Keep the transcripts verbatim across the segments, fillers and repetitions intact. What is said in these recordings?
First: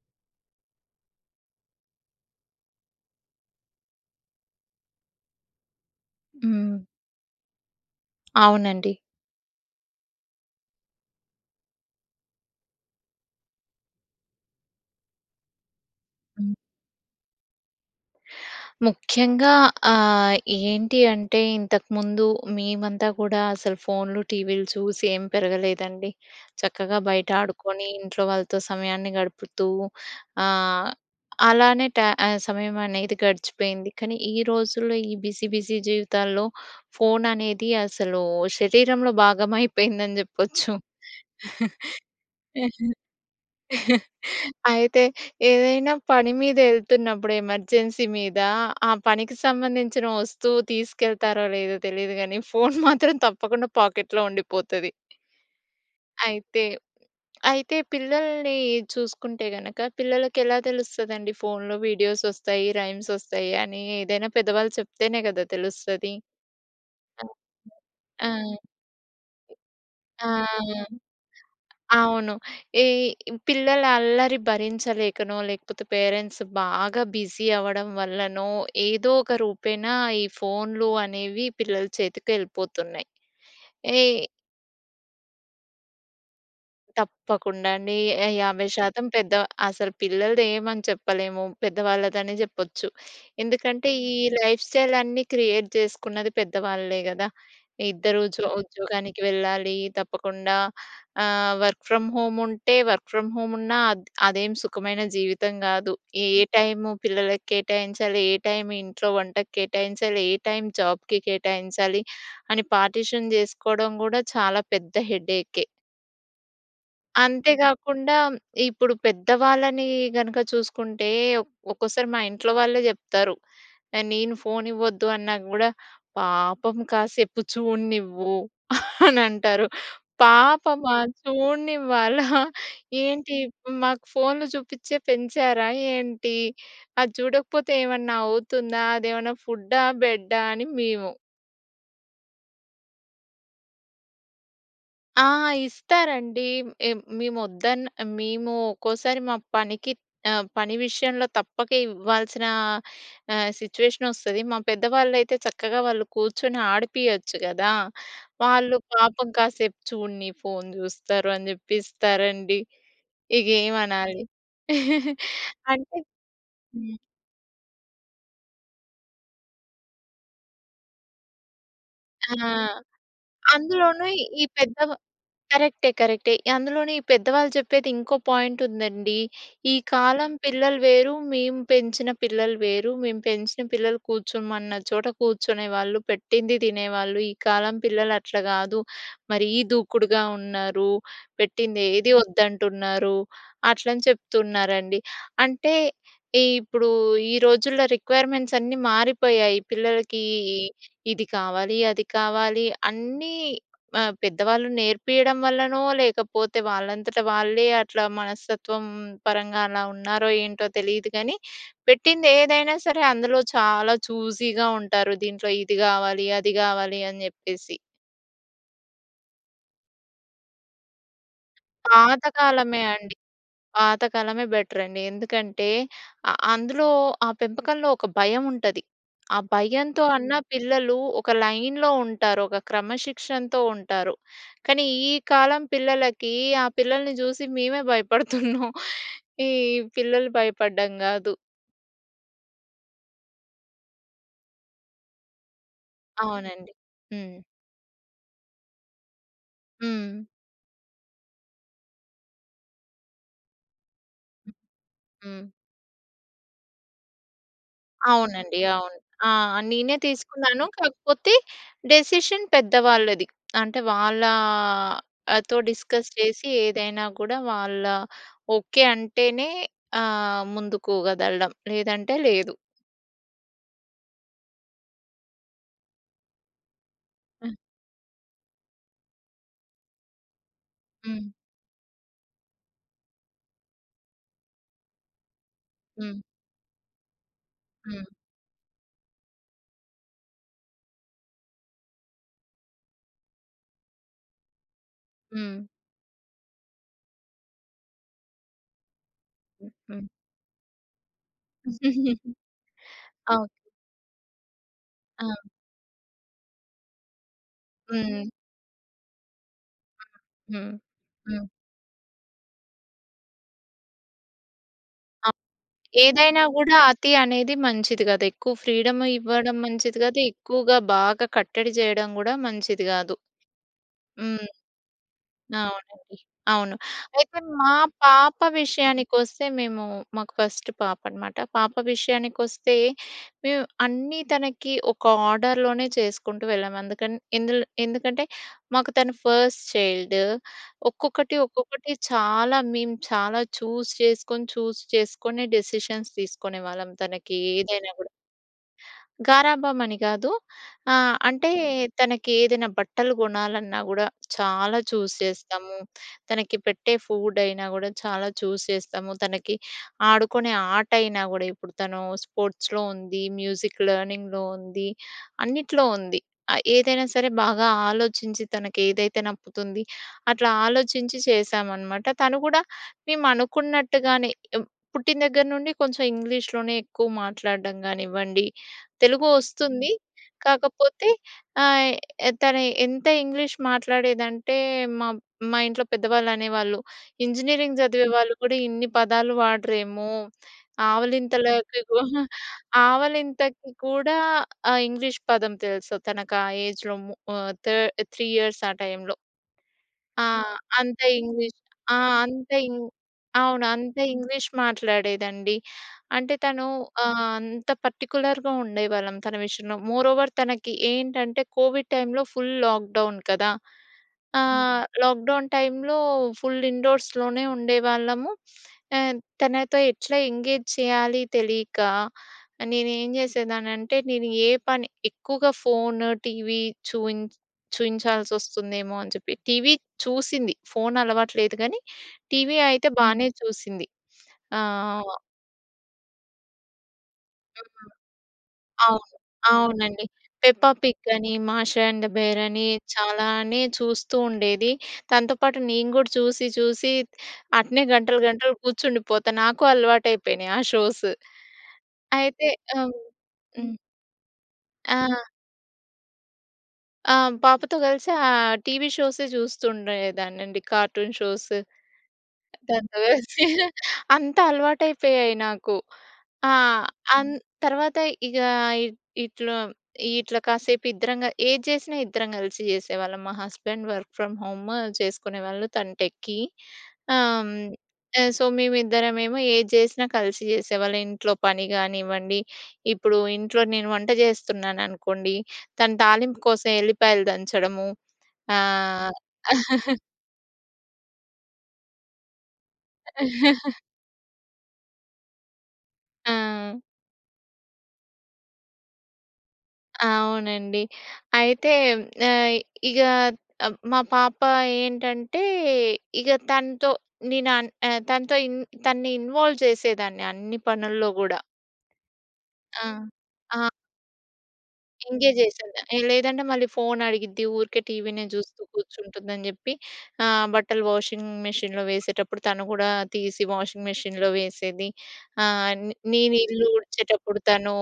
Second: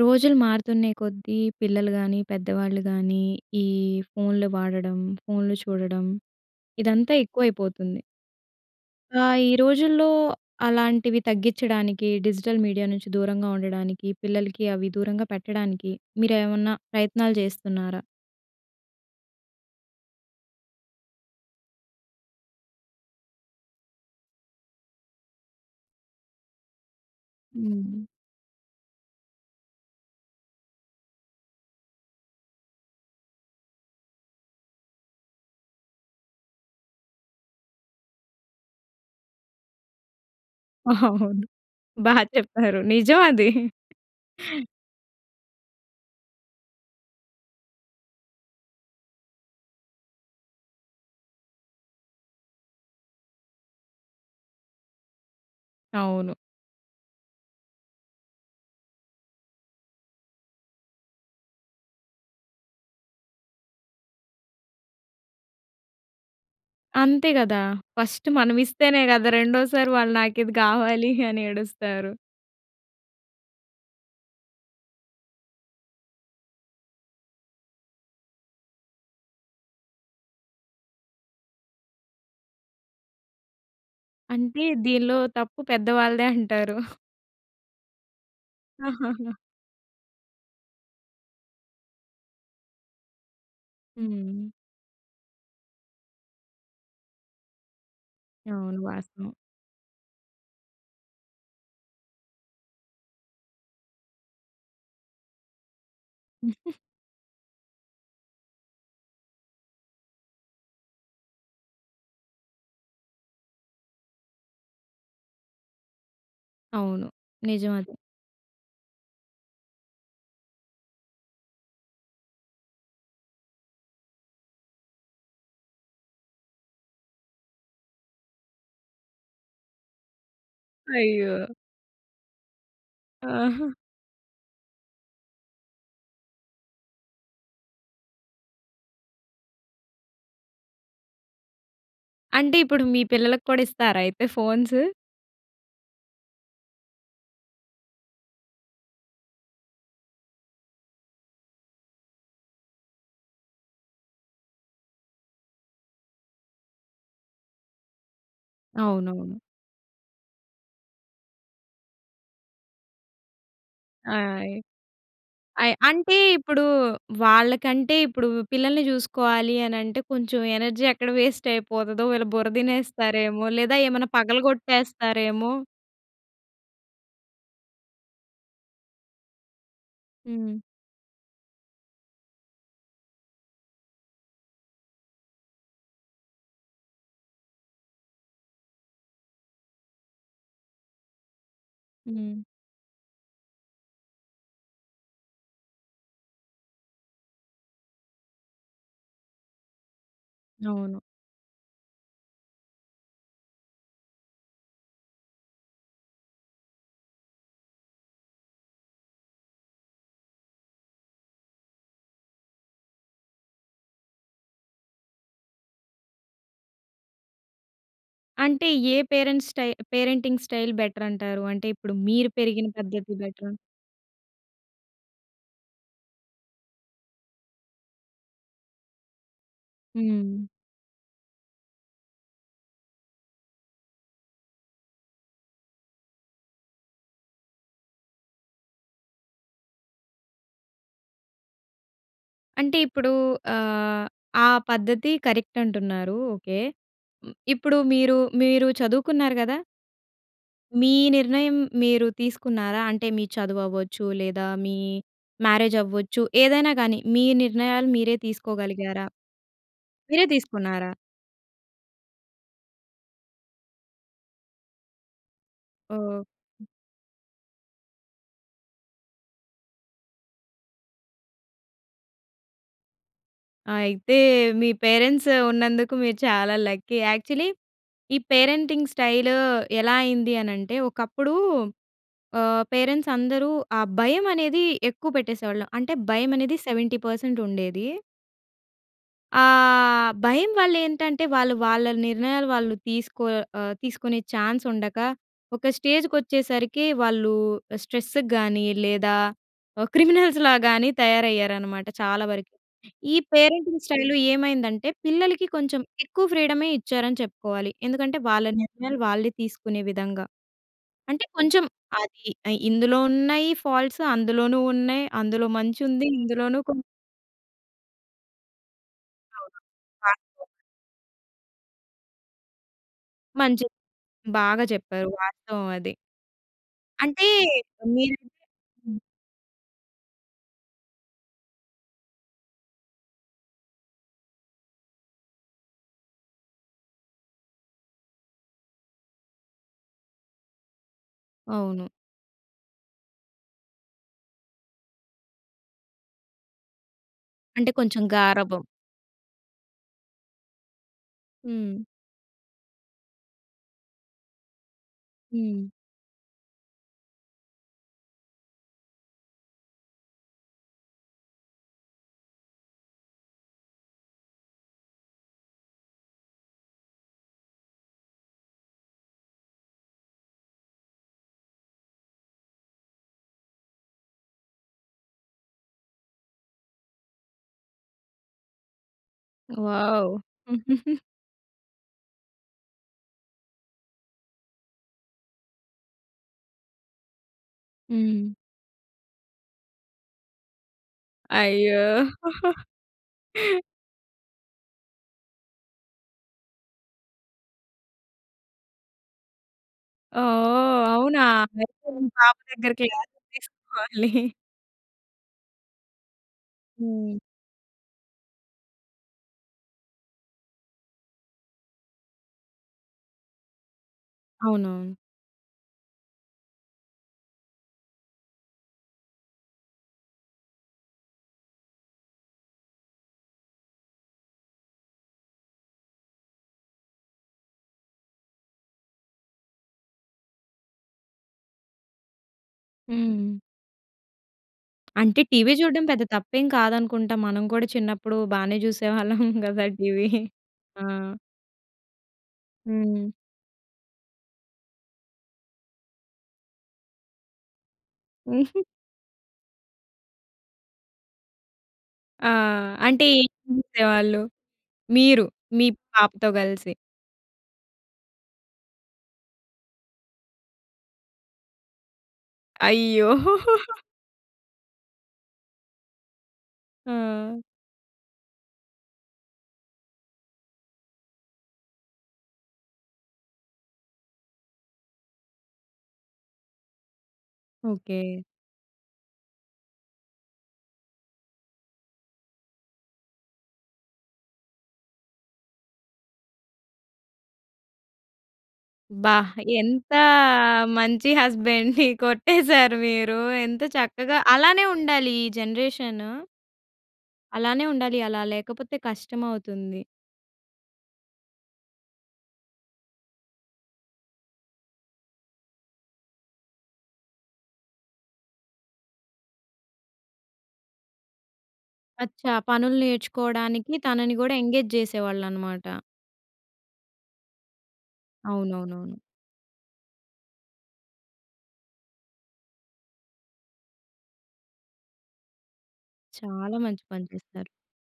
రోజులు మారుతున్నే కొద్దీ పిల్లలు కానీ, పెద్దవాళ్ళు కానీ, ఈ ఫోన్లు వాడడం, ఫోన్లు చూడడం, హ్మ్. ఇదంతా ఎక్కువైపోతుంది. అవునండి. ఆ! ఈ రోజుల్లో అలాంటివి తగ్గించడానికి డిజిటల్ మీడియా నుంచి దూరంగా ఉండడానికి, పిల్లలకి అవి దూరంగా పెట్టడానికి హ్మ్. మీరేమన్నా ప్రయత్నాలు చేస్తున్నారా? ముఖ్యంగా ఆ! ఏంటి అంటే ఇంతకుముందు మేమంతా కూడా అసలు ఫోన్‌లు, టీవీలు చూసి ఏం పెరగలేదండి. చక్కగా బయట ఆడుకొని హ్మ్. ఇంట్లో వాళ్ళతో సమయాన్ని గడుపుతూ ఆ! అలానే ట ఆహ్, సమయం అనేది గడిచిపోయింది. కానీ ఈ రోజుల్లో ఈ బిజీ బిజీ జీవితాల్లో, ఫోన్ అనేది అసలు శరీరంలో భాగం అయిపోయిందని చెప్పొచ్చు. అవును. బాగా చెప్పారు. నిజమది. అయితే ఏదైనా పని మీద వెళ్తున్నప్పుడు ఎమర్జెన్సీ మీద ఆ పనికి సంబంధించిన వస్తువు తీసుకెళ్తారో లేదో తెలీదు కానీ! ఫోన్ మాత్రం తప్పకుండా పాకెట్‌లో ఉండిపోతది. అవును. అయితే, అయితే పిల్లల్ని చూసుకుంటే గనక పిల్లలకి ఎలా తెలుస్తదండి? ఫోన్‌లో వీడియోస్ వస్తాయి. రైమ్స్ వస్తాయి. అని ఏదైనా పెద్దవాళ్ళు చెప్తేనే కదా! తెలుస్తది. అంతే కదా! ఫస్ట్ ఆ! మనం ఇస్తేనే కదా! రెండోసారి వాళ్ళు ఆ! నాకిది కావాలి అని ఏడుస్తారు. అవును. ఈ పిల్లల అల్లరి భరించలేకనో, లేకపోతే పేరెంట్స్ బాగా బిజీ అవ్వడం వల్లనో ఏదో ఒక రూపేణ ఈ ఫోన్‌లు అనేవి పిల్లల చేతికి వెళ్ళిపోతున్నాయి. ఈ అంటే దీనిలో తప్పు పెద్ద వాళ్ళదే అంటారు. తప్పకుండా అండి. యా యాభై శాతం పెద్ద అసలు పిల్లలదేమని చెప్పలేము. పెద్దవాళ్ళది అని చెప్పొచ్చు. ఎందుకంటే ఈ హ్మ్. లైఫ్ స్టైల్ అన్ని క్రియేట్ చేసుకున్నది పెద్దవాళ్లే కదా! ఇద్దరు ఉద్యో అవును. ఉద్యోగానికి వాస్తవం. వెళ్ళాలి, తప్పకుండా. ఆహ్, వర్క్ ఫ్రమ్ హోమ్ ఉంటే వర్క్ ఫ్రమ్ హోమ్ ఉన్నా ఆహ్, అదేం సుఖమైన జీవితం కాదు. ఏ టైము పిల్లలకి కేటాయించాలి? ఏ టైం ఇంట్లో వంటకు కేటాయించాలి? ఏ టైం జాబ్‌కి కేటాయించాలి? అని పార్టిషన్ చేసుకోవడం కూడా చాలా పెద్ద హెడేకే. అవును. అంతే నిజం అది. గాకుండా ఇప్పుడు పెద్దవాళ్ళని గనుక చూసుకుంటే ఒ ఒక్కోసారి మా ఇంట్లో వాళ్ళే చెప్తారు. న నేను ఫోన్ ఇవ్వద్దు అన్నా గూడా, "పాపం కాసేపు చూడనివ్వు" అనంటారు. "పాపమా? అయ్యో! చూడనివ్వాలా? ఏంటి ఆహా! మాకు ఫోన్‌లు చూపించే పెంచారా ఏంటి? అది చూడకపోతే ఏమన్నా అవుతుందా? అదేమన్నా ఫుడ్డా! బెడ్డా!" అని మేము అంటే ఇప్పుడు మీ పిల్లలకి కూడా ఇస్తారా అయితే ఫోన్స్? ఆ! ఇస్తారండి. ఏమ్ మేము వద్దన్నా మేము ఒక్కోసారి మా పనికి ఆహ్, పని విషయంలో తప్పక ఇవ్వాల్సిన ఆహ్, సిట్యువేషన్ వస్తది. మా పెద్దవాళ్ళైతే చక్కగా వాళ్ళు కూర్చొని ఆడిపియచ్చు గదా! వాళ్ళు "పాపం అవునవును. కాసేపు చూడనీ ఫోన్ చూస్తారు" అని చెప్పెసి ఇస్తారండి. ఇగేంమనాలి? ఆయ్. అయ్ అంటే అంటే ఇప్పుడూ హ్మ్. వాళ్ళకంటే ఇప్పుడు పిల్లల్ని చూసుకోవాలి అనంటే కొంచెం ఎనర్జీ ఎక్కడ వేస్ట్ అయిపోతదో వీళ్ళు ఆ! బుర్ర తినేస్తారేమో! లేదా అందులోనూ ఏమన్నా ఈ పెద్దవా పగలగొట్టేస్తారేమో! కరెక్టే, కరెక్టే. అందులోనూ ఈ పెద్దవాళ్ళు చెప్పేది ఇంకో పాయింట్ ఉందండి. "ఈ కాలం హుహు. పిల్లలు వేరు. మేము పెంచిన పిల్లలు వేరు. మేము పెంచిన పిల్లలు కూర్చోమన్న చోట కూర్చునే వాళ్ళు. పెట్టింది తినేవాళ్ళు. ఈ కాలం పిల్లలు అట్లా గాదు. మరీ దూకుడుగా ఉన్నారు. పెట్టింది ఏదీ హ్మ్. వద్దంటున్నారు" అట్లని చెప్తున్నారండి. అంటే ఈ ఇప్పుడు ఈ రోజుల్లో రిక్‌వైర్‌మెంట్స్ అన్నీ మారిపోయాయి. పిల్లలకీ ఇ అవును. ఇది కావాలి, అది కావాలి అన్నీ ఆహ్, పెద్దవాళ్ళు నేర్పియడం వల్లనో, లేకపోతే వాళ్ళంతట వాళ్ళే అట్లా మనస్తత్వం పరంగా అలా ఉన్నారో ఏంటో తెలీదు కానీ, పెట్టిందేదైనా సరే! అందులో చాలా చూసీగా ఉంటారు. దీంట్లో ఇది కావాలి. అది కావాలి అని చెప్పేసి. అంటే ఏ పేరెంట్స్ స్టై స్టైల్ పేరెంటింగ్ స్టైల్ బెటరంటారూ? అంటే ఇప్పుడు మీరు పెరిగిన పాతకాలమే పద్ధతి అండి. బెటరా? పాతకాలమే బెటరండి. ఎందుకంటే ఆహ్, అందులో ఆ పెంపకంలో ఒక భయముంటది. ఆ భయంతో అన్నా హ్మ్. పిల్లలు ఒక లైన్‌లో ఉంటారు. ఒక క్రమశిక్షణతో ఉంటారు. కానీ ఈ కాలం పిల్లలకీ ఆ పిల్లల్ని చూసి మేమే భయపడుతున్నాం! ఈ పిల్లలు భయపడడం కాదు! అంటే ఇప్పుడూ ఆహ్, ఆ పద్ధతి కరెక్ట్ అంటున్నారు ఓకె. అవునండి. హ్మ్. ఇప్పుడు మీరు, మీరు చదువుకున్నారు కదా!... హ్మ్. మీ నిర్ణయం మీరు తీసుకున్నారా? అంటే మీ చదువవ్వచ్చు లేదా, మీ హ్మ్. మ్యారేజ్ అవ్వచ్చు ఏదైనా కానీ, మీ నిర్ణయాలు మీరే అవునండి. అవును. తీసుకోగలిగారా? ఆ! నేనే మీరే తీసుకున్నాను. తీసుకున్నారా? కాకపోతే డిసిషన్ పెద్ద వాళ్ళది. అంటే వాళ్ళాతో డిస్కస్ ఓహ్! చేసి ఏదైనా కూడా వాళ్ళా, ఓకె, అంటేనే ఆహ్, ముందుకు కదలడం. లేదంటే లేదు. అయితే మీ పేరెంట్స్ ఉన్నందుకు మీరు చాలా లక్కీ. యాక్చువల్లీ ఈ పేరెంటింగ్ స్టైలూ ఎలా అయిందీ అనంటే హ్మ్. ఒకప్పుడూ ఆహ్, పేరెంట్స్ అందరూ ఆ భయమనేది ఎక్కువ పెట్టేసేవాళ్ళు. అంటే హ్మ్. భయమనేది సెవెంటీ పర్సెంట్ ఉండేదీ. హ్మ్ ఆ! భయం వాళ్ళు ఏంటంటే వాళ్ళు వాళ్ళ నిర్ణయాలు వాళ్ళు తీసుకో ఆహ్, తీసుకునే ఛాన్స్ ఉండక హ్మ్. ఒక స్టేజ్‌కి వచ్చేసరికి వాళ్ళు స్ట్రెస్ గాని లేదా ఆ హ్మ్. క్రిమినల్‌స్ లాగా‌న్ని తయారయ్యారనమాట చాలా వరకు. ఈ అవును. పేరెంటింగ్ స్టైల్ ఏమైందంటే ఆ! పిల్లలకి కొంచెం ఎక్కువ ఫ్రీడమ్ ఇచ్చారని చెప్పుకోవాలి ఎందుకంటే హ్మ్. వాళ్ళ నిర్ణయాలు వాళ్ళే తీసుకునే విధంగా. హ్మ్. అంటే హ్మ్. కొంచెం అది ఇ ఇందులో ఉన్నాయి ఫాల్ట్‌స్ అందులోనూ ఉన్నాయి ఆ! అందులో మంచి ఉంది ఏదైనా ఇందులోనూ కూడా కొన్ని అతి అనేది మంచిది కాదు. ఎక్కువ ఫ్రీడమ్ ఇవ్వడం అవును మంచిది కాదు. పాయిం‌టే. ఎక్కువగా బాగా కట్టడి చేయడం కూడా మంచిది కాదు. మం‌చే హ్మ్. బాగా చెప్పారు. వాస్తవం అది. అవునండి. అవును. అంటే అయితే మా మీరు పాప హ్మ్. విషయానికి వస్తే మేము మాకు ఫస్ట్ పాప అనమాట. పాప విషయానికి వస్తే మేము అన్నీ తనకి ఒక ఆర్డర్‌లోనే చేసుకుంటూ వెళ్ళాము అందుకని ఎందు‌ల్ ఎందుకంటే, మాకు తను ఫస్ట్ చైల్డ్. ఒక్కొక్కటి అవును. ఒక్కొక్కటి చాలా మేము చాలా చూజ్ చేసుకొని చూజ్ చేసుకొని డిసిషన్‌స్ తీసుకునేవాళ్ళం తనకి అంటే ఏదైనా కొంచెం కూడా. గారాబం. గారాబం అని కాదు. ఆ! అంటే హ్మ్. తనకి ఏదైనా బట్టలు కొనాలన్నా కూడా చాలా చూజ్ హ్మ్. చేస్తాము. తనకి పెట్టే ఫుడ్ అయినా కూడా చాలా చూజ్ చేస్తాము. తనకి ఆడుకునే ఆట అయినా కూడా ఇప్పుడు తను స్పోర్ట్‌స్‌లో ఉంది మ్యూజిక్ లెర్నింగ్‌లో ఉంది. అన్న‌టి‌లో ఉంది. ఆ ఏదైనా సరే బాగా ఆలోచించి తనకు ఏదైతే నప్పుతుంది అట్లా ఆలోచించి చేశామనమాట. తను కూడా మేము అనుకున్నట్టుగా‌నే ఏం పుట్టిన దగ్గర నుండి కొంచెం ఇంగ్లీష్‌లోనే ఎక్కువ మాట్లాడడం కానివ్వండి తెలుగు వస్తుంది వావ్! కాకపోతే ఆహ్, తను ఎంత ఇంగ్లీష్ మాట్లాడేదంటే మా మా ఇంట్లో పెద్దవాళ్ళు అనేవాళ్ళు ఇంజనీరింగ్ చదివే హ్మ్. వాళ్ళు కూడా ఇన్ని పదాలు వాడరేమో అయ్యో! ఆవలింతలకి కూడా ఆవలింతకి కూడా ఆ ఇంగ్లీష్ పదం తెలుసు తనకి ఆ ఏజ్‌లో మూ ఆ థర్డ్ త్రీ ఇయర్‌స్ ఆ టైంలో. ఆ! ఓహ్! అంతే అవునా! ఇంగ్లీష్ అయితే ఆ! మీ పాప అంతే దగ్గర ఇం క్లాస్ తీసుకోవాలి. అవును అంత ఇంగ్లీష్ మాట్లాడేదండి. అంటే తను ఆహ్, హ్మ్. అంత పార్టిక్యులర్‌గా ఉండేవాళ్ళం తన విషయంలో. మోరోవర్ తనకి ఏంటంటే కోవిడ్ టైమ్‌లో ఫుల్ లాక్డౌన్ కదా! ఆ! అవునవును. లాక్డౌన్ టైమ్‌లో ఫుల్ ఇండోర్‌స్‌లోనే ఉండేవాళ్ళము. ఆహ్, తనతో ఎట్లా ఎంగేజ్ చేయాలి తెలియక నేను ఏం చేసేదాన్ని అంటే నేను ఏ పని ఎక్కువగా ఫోన్ టీవీ చూ‌యిం చూయించాల్సి వస్తుందేమో అని చెప్పి టీవీ చూసింది ఫోన్ అలవాటు లేదు కానీ టీవీ అయితే బాగానే హ్మ్. చూసింది ఆ! వ అంటే టీవీ చూడ్డం పెద్ద తప్పేం కాదనుకుంటా? మనం కూడా హ్మ్. చిన్నప్పుడు బానే అవును. చూసేవాళ్ళం కదా! అవునండి. టీవీ పెప్ప ఆ! పిగ్ అని మాష అండ్ బేర్ అని హ్మ్. చాలానే చూస్తూ ఉండేది తనతో పాటు నేను కూడా చూసి చూసి అట్నే గంటలు గంటలు కూర్చుండిపోతాను నాకు అలవాటు అయిపోయినాయి ఆ షోస్. ఆ! అయితే హ్మ్. అంటే ఏం హ్మ్. చేవాళ్ళు? మీరు ఆ! మీ పాపతో కలిసి? ఆ! పాపతో గలిసి ఆహ్, టీవీ షోసె చూస్తుండేదాన్నండి. కార్టూన్ షోసు దానితో అయ్యో! కలిసి. అంతా అలవాటు అయిపోయాయి నాకు. ఆ! అన్ ఆ! తర్వాత ఇగా ఇ ఇట్లా, ఇట్లా కాసేపు ఇద్దరం గా ఏది చేసినా ఇద్దరం గలిసి చేసేవాళ్ళం. మా హస్బెండ్ వర్క్ ఫ్రమ్ హోము చేసుకునేవాళ్ళు తను టెక్కి. ఆహ్, హ్మ్. ఓకే. ఆహ్, సో, మేమిద్దరమేమో ఏది చేసినా కలిసి చేసేవాళ్ళం. ఇంట్లో పని గానివ్వండి, ఇప్పుడు ఇంట్లో నేను వంట చేస్తున్నాను అనుకోండి, తను తాలింపు కోసం ఎల్లిపాయలు దంచడము. ఆహ్ అబ్బా! ఎంతా మంచి హస్బండ్‌ని కొట్టేసారు మీరు. ఎంత చక్కగా అలానే ఉండాలి ఈ జనరేషను. ఆ! అలానే ఉండాలి. అలా లేకపోతే కష్టమవుతుంది. అవునండి. అయితే ఆహ్, ఇగ, మా పాప ఏంటంటే ఇగ తనతో నేను అన్ ఆహ్, తనతో ఇన్ తనని ఇన్వాల్వ్ చేసేదాన్ని అన్ని పనుల్లో గూడా. అచ్చా. పనులు ఆ! ఆ! నేర్చుకోవడానికి తనని గూడా ఎంగేజ్ ఎంగేజ్ చేసే చేసేవాళ్ళనమాట. దాన్ని. ఆ లేదంటే మళ్ళీ ఫోన్ అడిగిద్ది, ఊరికే టీవీనే చూస్తూ అవునవునవును. కూర్చుంటుంది అని చెప్పి ఆహ్, బట్టలు వాషింగ్ మిషన్‌లో వేసేటప్పుడు తను గూడా తీసి వాషింగ్ మిషన్‌లో వేసేది, ఆహ్, నేను చాలా ఇల్లు మంచి పని ఉడిచేటప్పుడు చేశారు. తనూ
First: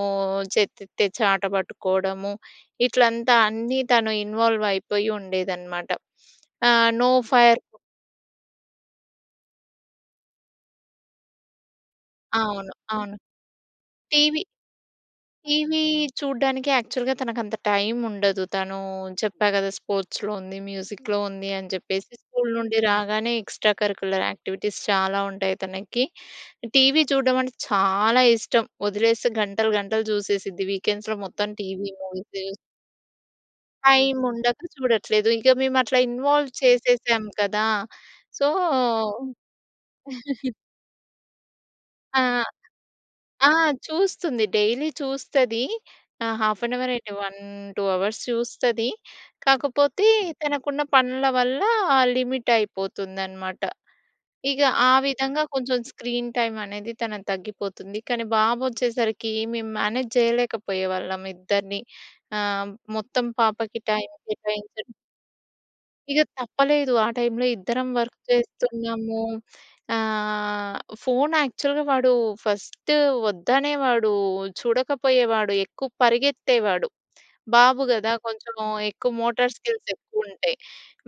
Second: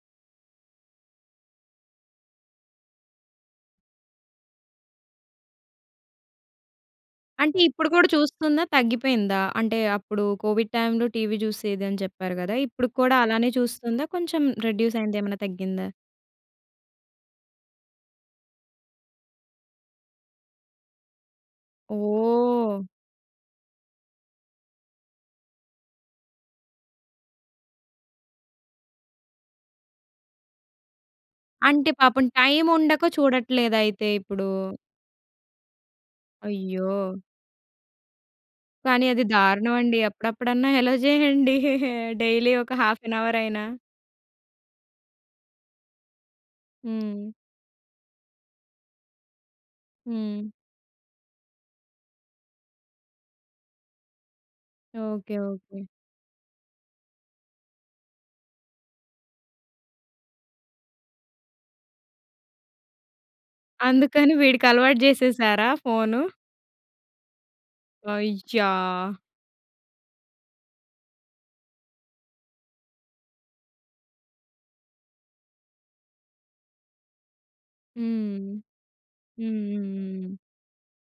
చెత్త ఎత్తే చాటా పట్టుకోవడము. ఇట్లంతా అన్నీ తను ఇన్వాల్వ్ అయిపోయి ఉండేదనమాట. ఆహ్, నో ఫర్ అంటే ఇప్పుడు కూడా చూస్తుందా? తగ్గిపోయిందా? అంటే అప్పుడు కోవిడ్ టైమ్‌లో టీవీ చూసేది అని చెప్పారు కదా! అవును. అవును. ఇప్పుడు‌క్కూడా అలానే చూస్తుందా? టీవీ... కొంచెం రెడ్యూస్ అయిందా? ఏమన్నా టీవీ తగ్గిందా? చూడ్డానికి యాక్చువల్‌గా తనకంత టైమ్ ఉండదు. తనూ చెప్పా కదా! స్పోర్ట్స్‌లో ఉంది, మ్యూజిక్‌లో ఉంది అని చెప్పేసి. స్కూల్ నుండి ఓహ్! రాగానే ఎక్స్‌ట్రా కరిక్యులర్ యాక్టివిటీస్ చాలా ఉంటాయి తనకి. టీవీ చూడడం అంటే చాలా ఇష్టం వదిలేస్తే గంటలు గంటలు చూసేసిద్ది. వీకెండ్స్‌లో మొత్తం అంటే టీవీ, పాపం మూవీసు టైమ్ ఉండక చూడట్లేదా అయితే టైమ్ ఇప్పుడు! ఉండక చూడట్లేదు. ఇక మేము అట్లా ఇన్వాల్వ్ అయ్యో! చేసేసాం కదా! సో కానీ అది దారుణం అండి. అప్పుడప్పుడన్నా అలో చేయండి. ఆ! డైలీ ఒక హాఫ్ ఏన్ అవర్ ఆ! అయినా. చూస్తుంది. డైలీ చూస్తది. ఆ! హాఫ్ ఏన్ అవర్ ఏంటి హ్మ్. వన్ టూ అవర్స్ చూస్తది. కాకపోతే హ్మ్. తనకున్న పనుల వల్ల లిమిట్ అయిపోతుందనమాట. ఇగ ఆ ఓకే. విధంగా కొంచెం ఓకే. స్క్రీన్ టైమ్ అనేది తనది తగ్గిపోతుంది. కానీ బాబు వచ్చేసరికి మేము మేనేజ్ చేయలేకపోయేవాళ్ళం. ఇద్దరిని ఆహ్, మొత్తం పాపకి టైమ్ అందుకని కేటాయించడం వీడికలవాటు చేసేసారా ఫోను? ఇగ తప్పలేదు ఆ టైమ్‌లో ఇద్దరం వర్క్ అయ్యా! చేస్తున్నాము, ఆహ్, ఫోన్ యాక్చువల్‌గా వాడు ఫస్ట్ వద్దనేవాడు, చూడకపోయేవాడు, ఎక్కువ పరిగెత్తేవాడు. బాబు గదా! హ్మ్. కొంచెము ఎక్కువ మోటార్ స్కిల్స్ ఎక్కువ హుహుహు. ఉంటాయి.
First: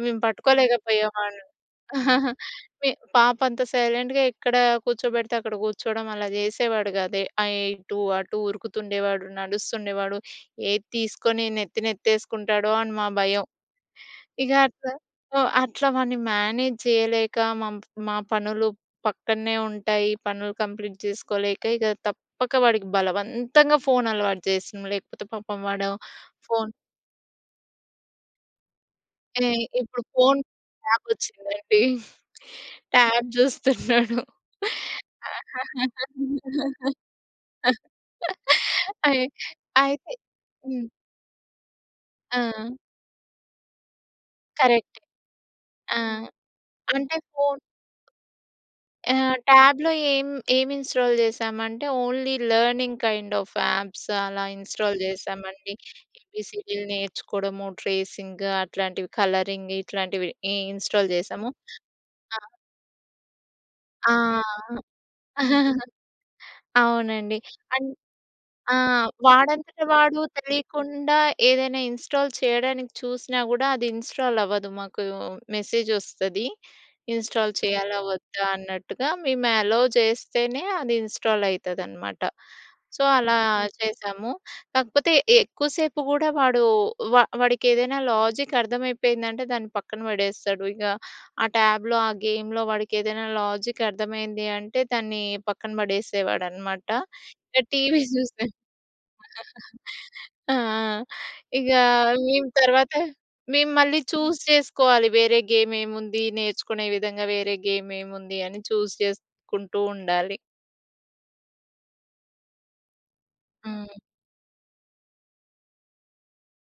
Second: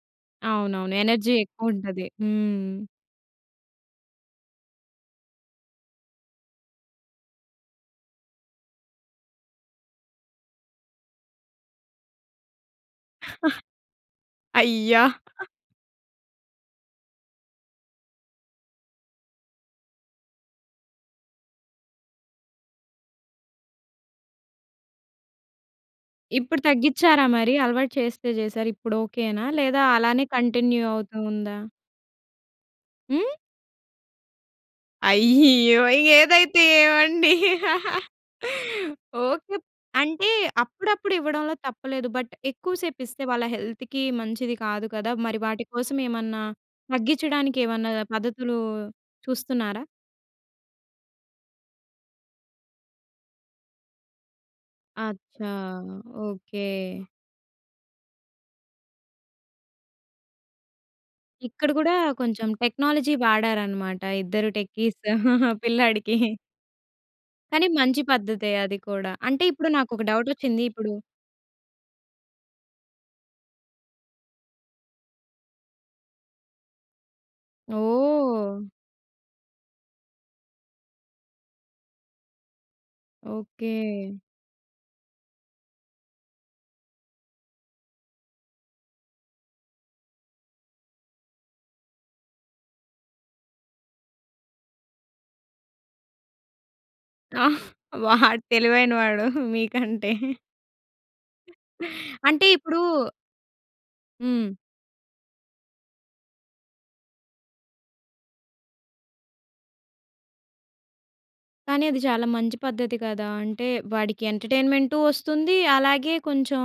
మేము అవునవును. ఎనర్జీ పట్టుకోలేకపోయేవాళ్లం. ఎక్కువుంటది. హ్మ్. మీ పాప అంత సైలెంట్‌గా ఎక్కడ కూర్చోబెడితే అక్కడ కూర్చోవడం అలా చేసేవాడు కాదు. ఆహ్, ఇటూ, అటు ఉరుకుతుండేవాడు, నడుస్తుండేవాడు. ఏది తీసుకొని నెత్తి నెత్తె‌సుకుంటాడో అని మా భయం. ఇగ అట్లా అయ్యా! ఓహ్! అట్లా వాడిని మేనేజ్ చేయలేక మామ్ మా పనులు పక్కన్నే ఉంటాయి. పనులు కంప్లీట్ చేసుకోలేక, ఇగ తప్పక వాడికి బలవంత్తంగా ఫోన్ అలవాటు చేసినం. లేకపోతే పాపం వాడు ఇప్పుడు ఫోన్ తగ్గిచ్చారా మరి? అలవాటు చేస్తే చేసారు. ఇప్పుడు ఓకేనా? ఏయ్ లేదా ఇప్పుడు అలానే ఫోన్ కంటిన్యూ ట్యాబ్ అవుతు ఉందా? వచ్చిందండి. ట్యాబ్ హ్మ్? చూస్తున్నాడు. అయ్యో! ఏదైతే ఏమండి అయి ఓకే. అయితే అంటే హ్మ్. అప్పుడప్పుడు ఇవ్వడంలో తప్పులేదు. బట్ ఎక్కువ ఆ! సేపు ఇస్తే వాళ్ళ హెల్త్‌కి మంచిది కాదు కరెక్ట్. కదా! మరి వాటి కోసం ఆ! ఏమన్నా, అంటే తగ్గించడానికి ఫోన్ ఏమన్నా పద్ధతులు ఆ! చూస్తున్నారా? ట్యాబ్‌లో ఏం, ఏం ఇన్‌‌స్టాల్ చేశామంటే only learning kind of apps అలా ఇన్‌స్టాల్ అచ్చా. చేశామండి. ఓకే. ఏబీసీడీ‌లు నేర్చుకోవడము, ట్రేసింగు అట్లాంటివి, కలరింగ్ ఇట్లాంటివి. ఇన్‌స్టాల్ చేశాము. ఇక్కడ గూడా ఆ! కొంచెం టెక్నాలజీ వాడారనమాట ఆ! ఇద్దరు టెక్కీస్ పిల్లాడికి. అవునండి. కానీ అంట్ మంచి పద్ధతే ఆ! అది కూడా. అంటే ఇప్పుడు వాడంతట నాకు ఒక వాడు డవుట్ వచ్చింది. ఇప్పుడు తెలీకుండా ఏదైనా ఇన్‌స్టాల్ చేయడానికి చూసినా గూడా అది ఇన్‌స్టాల్ అవ్వదు. మాకు మెసేజ్ వస్తది. ఇన్‌స్టాల్ చేయాలా? వద్దా? ఓహ్! అన్నట్టుగా మేము అలో చేస్తేనే అది ఇన్‌స్టాల్ అయితదనమాట. సో, అలా ఓకే. చేశాము. కాకపోతే ఎక్కువసేపు గూడా వాడు వ వాడికి ఏదైనా లాజిక్ అర్థమైపోయిందంటే దాన్ని పక్కన పడేస్తాడు. ఇగ ఆ ట్యాబ్‌లో ఆ గేమ్‌లో వాడికి ఏదైనా లాజిక్ అర్థమైంది అంటే దాన్ని పక్కన పడేసేవాడు. అనమాట. ఆహ్, ఇంకా టీవీ వాడు చూస్తే తెలివైన వాడు మీకంటే. ఆహ్, ఇగ అంటే మేము ఇప్పుడు తర్వాత మేము మళ్ళీ చూస్ హ్మ్. చేసుకోవాలి వేరే గేమ్ ఏముంది? నేర్చుకునే విధంగా వేరే గేమ్ ఏముంది అని చూస్ చేసుకుంటూ ఉండాలి. కానీ అది చాలా మంచి పద్ధతి కదా! అంటే హ్మ్. వాడికి ఎంటర్‌టైన్‌మెంటూ వస్తుంది, అలాగే కొంచెం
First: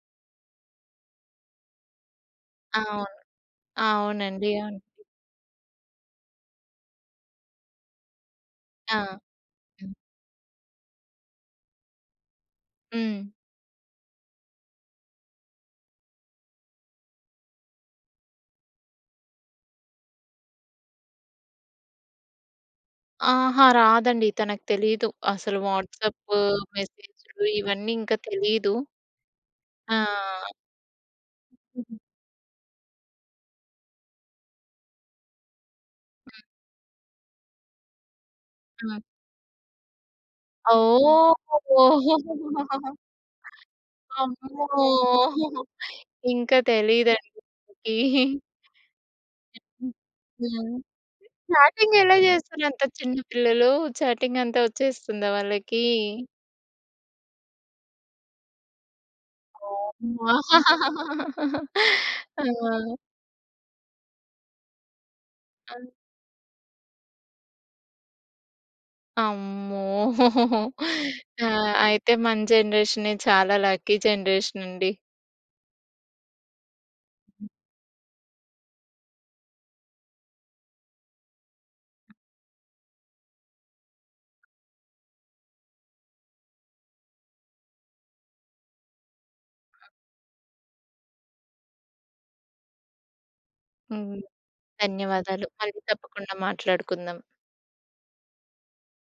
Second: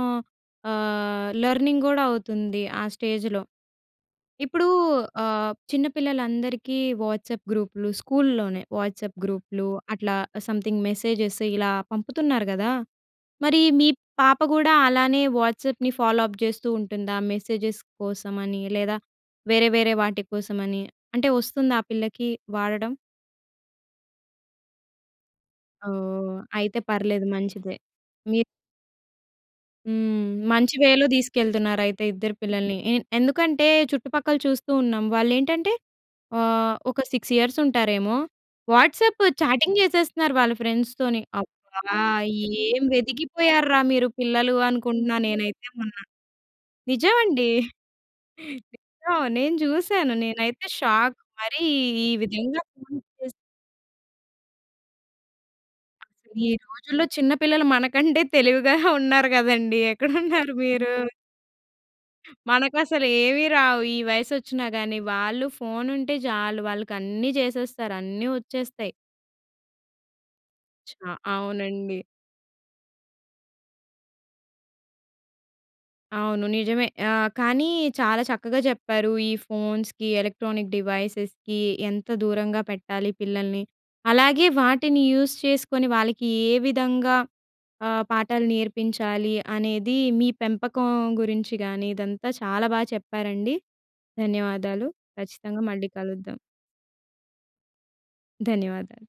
ఆహ్, లెర్నింగ్ కూడా అవుతుంది. ఆ అవును. స్టేజ్‌లో. అవునండి. ఇప్పుడూ అవును. ఆహ్, చిన్నపిల్లలందరికీ వాట్సాప్ గ్రూప్‌లు, స్కూల్‌లోనే ఆ! వాట్సాప్ గ్రూప్‌లూ, హ్మ్. అట్లా సమ్‌థింగ్ మెసేజెస్ ఇలా పంపుతున్నారు కదా! హ్మ్. మరి మీ పాప కూడా అలానే వాట్సాప్‌ని ఫాలో అప్ చేస్తూ ఉంటుందా మెసేజెస్ కోసమని? లేదా వేరే, వేరే వాటి కోసమని అంటే వస్తుందా ఆ పిల్లకీ వాడడం? ఆహా! రాదండి! తనకు తెలీదు. అసలు వాట్సాప్పు, ఓహ్! అయితే పర్లేదు మెసేజ్‌లూ మంచిదే. ఇవన్నీ ఇంకా మీరు తెలీదూ! హ్మ్. ఆ! మంచి వేలో తీసుకెళ్తున్నారైతే ఇద్దరు పిల్లల్ని. ఎ ఎందుకంటే చుట్టుపక్కల చూస్తూ ఉన్నాం. వాళ్ళేంటంటే హ్మ్. ఆహ్, ఒక సిక్స్ ఇయర్స్ ఉంటారేమో, ఆ! వాట్సాప్ చాటింగ్ చేసేస్తున్నారు వాళ్ళ ఫ్రెండ్స్‌తోని. ఓహ్! అబ్బా! ఏం ఎదికిపోయారు రా! మీరు పిల్లలూ" అమ్మో! అనుకుంటున్నా! నేనైతే మొన్న! ఇంకా తెలియదండీ నిజమండి! తనకి. నిజం. నేను చూసాను! నేనైతే హ్మ్. షాక్ మరీ చాటింగ్ ఈ ఎలా విధంగా చేస్తున్నారు అంత ఫోన్ యూస్ చిన్న చేస్తే పిల్లలూ? చాటింగ్ అంతా వచ్చేస్తుందా వాళ్ళకీ? ఈ రోజుల్లో చిన్న పిల్లలు మనకంటే తెలివిగానె ఉన్నారు కదండీ! అమ్మా! ఎక్కడున్నారు మీరు? ఆ! మనకసలు ఏమి రావు. ఈ వయసు వచ్చిన గాని! వాళ్ళు అం ఫోన్ ఉంటే చాలు. వాళ్ళకన్నీ చేసేస్తారు! అన్నీ వచ్చేస్తాయి! అమ్మో! చా ఆ! అవునండి. అయితే, మన జనరేషనే చాలా లక్కీ జనరేషన్ అండి! అవును. నిజమే! ఆహ్, కానీ చాలా చక్కగా చెప్పారూ. ఈ ఫోన్స్‌కి, ఎలక్ట్రానిక్ డివైసెస్‌కి ఎంత దూరంగా పెట్టాలి పిల్లల్ని. అలాగే, వాటిని యూస్ చేసుకొని వాళ్ళకీ ఏ విధంగా ఆహ్, పాఠాలు నేర్పించాలి అనేది, మీ పెంపకం గురించి కానీ, ఇదంతా చాలా బాగా చెప్పారండి. హ్మ్. ధన్యవాదాలు. ధన్యవాదాలు. ఖచ్చితంగా మళ్ళీ మళ్ళీ తప్పకుండా కలుద్దాం. మాట్లాడుకుందాం. ధన్యవాదాలు.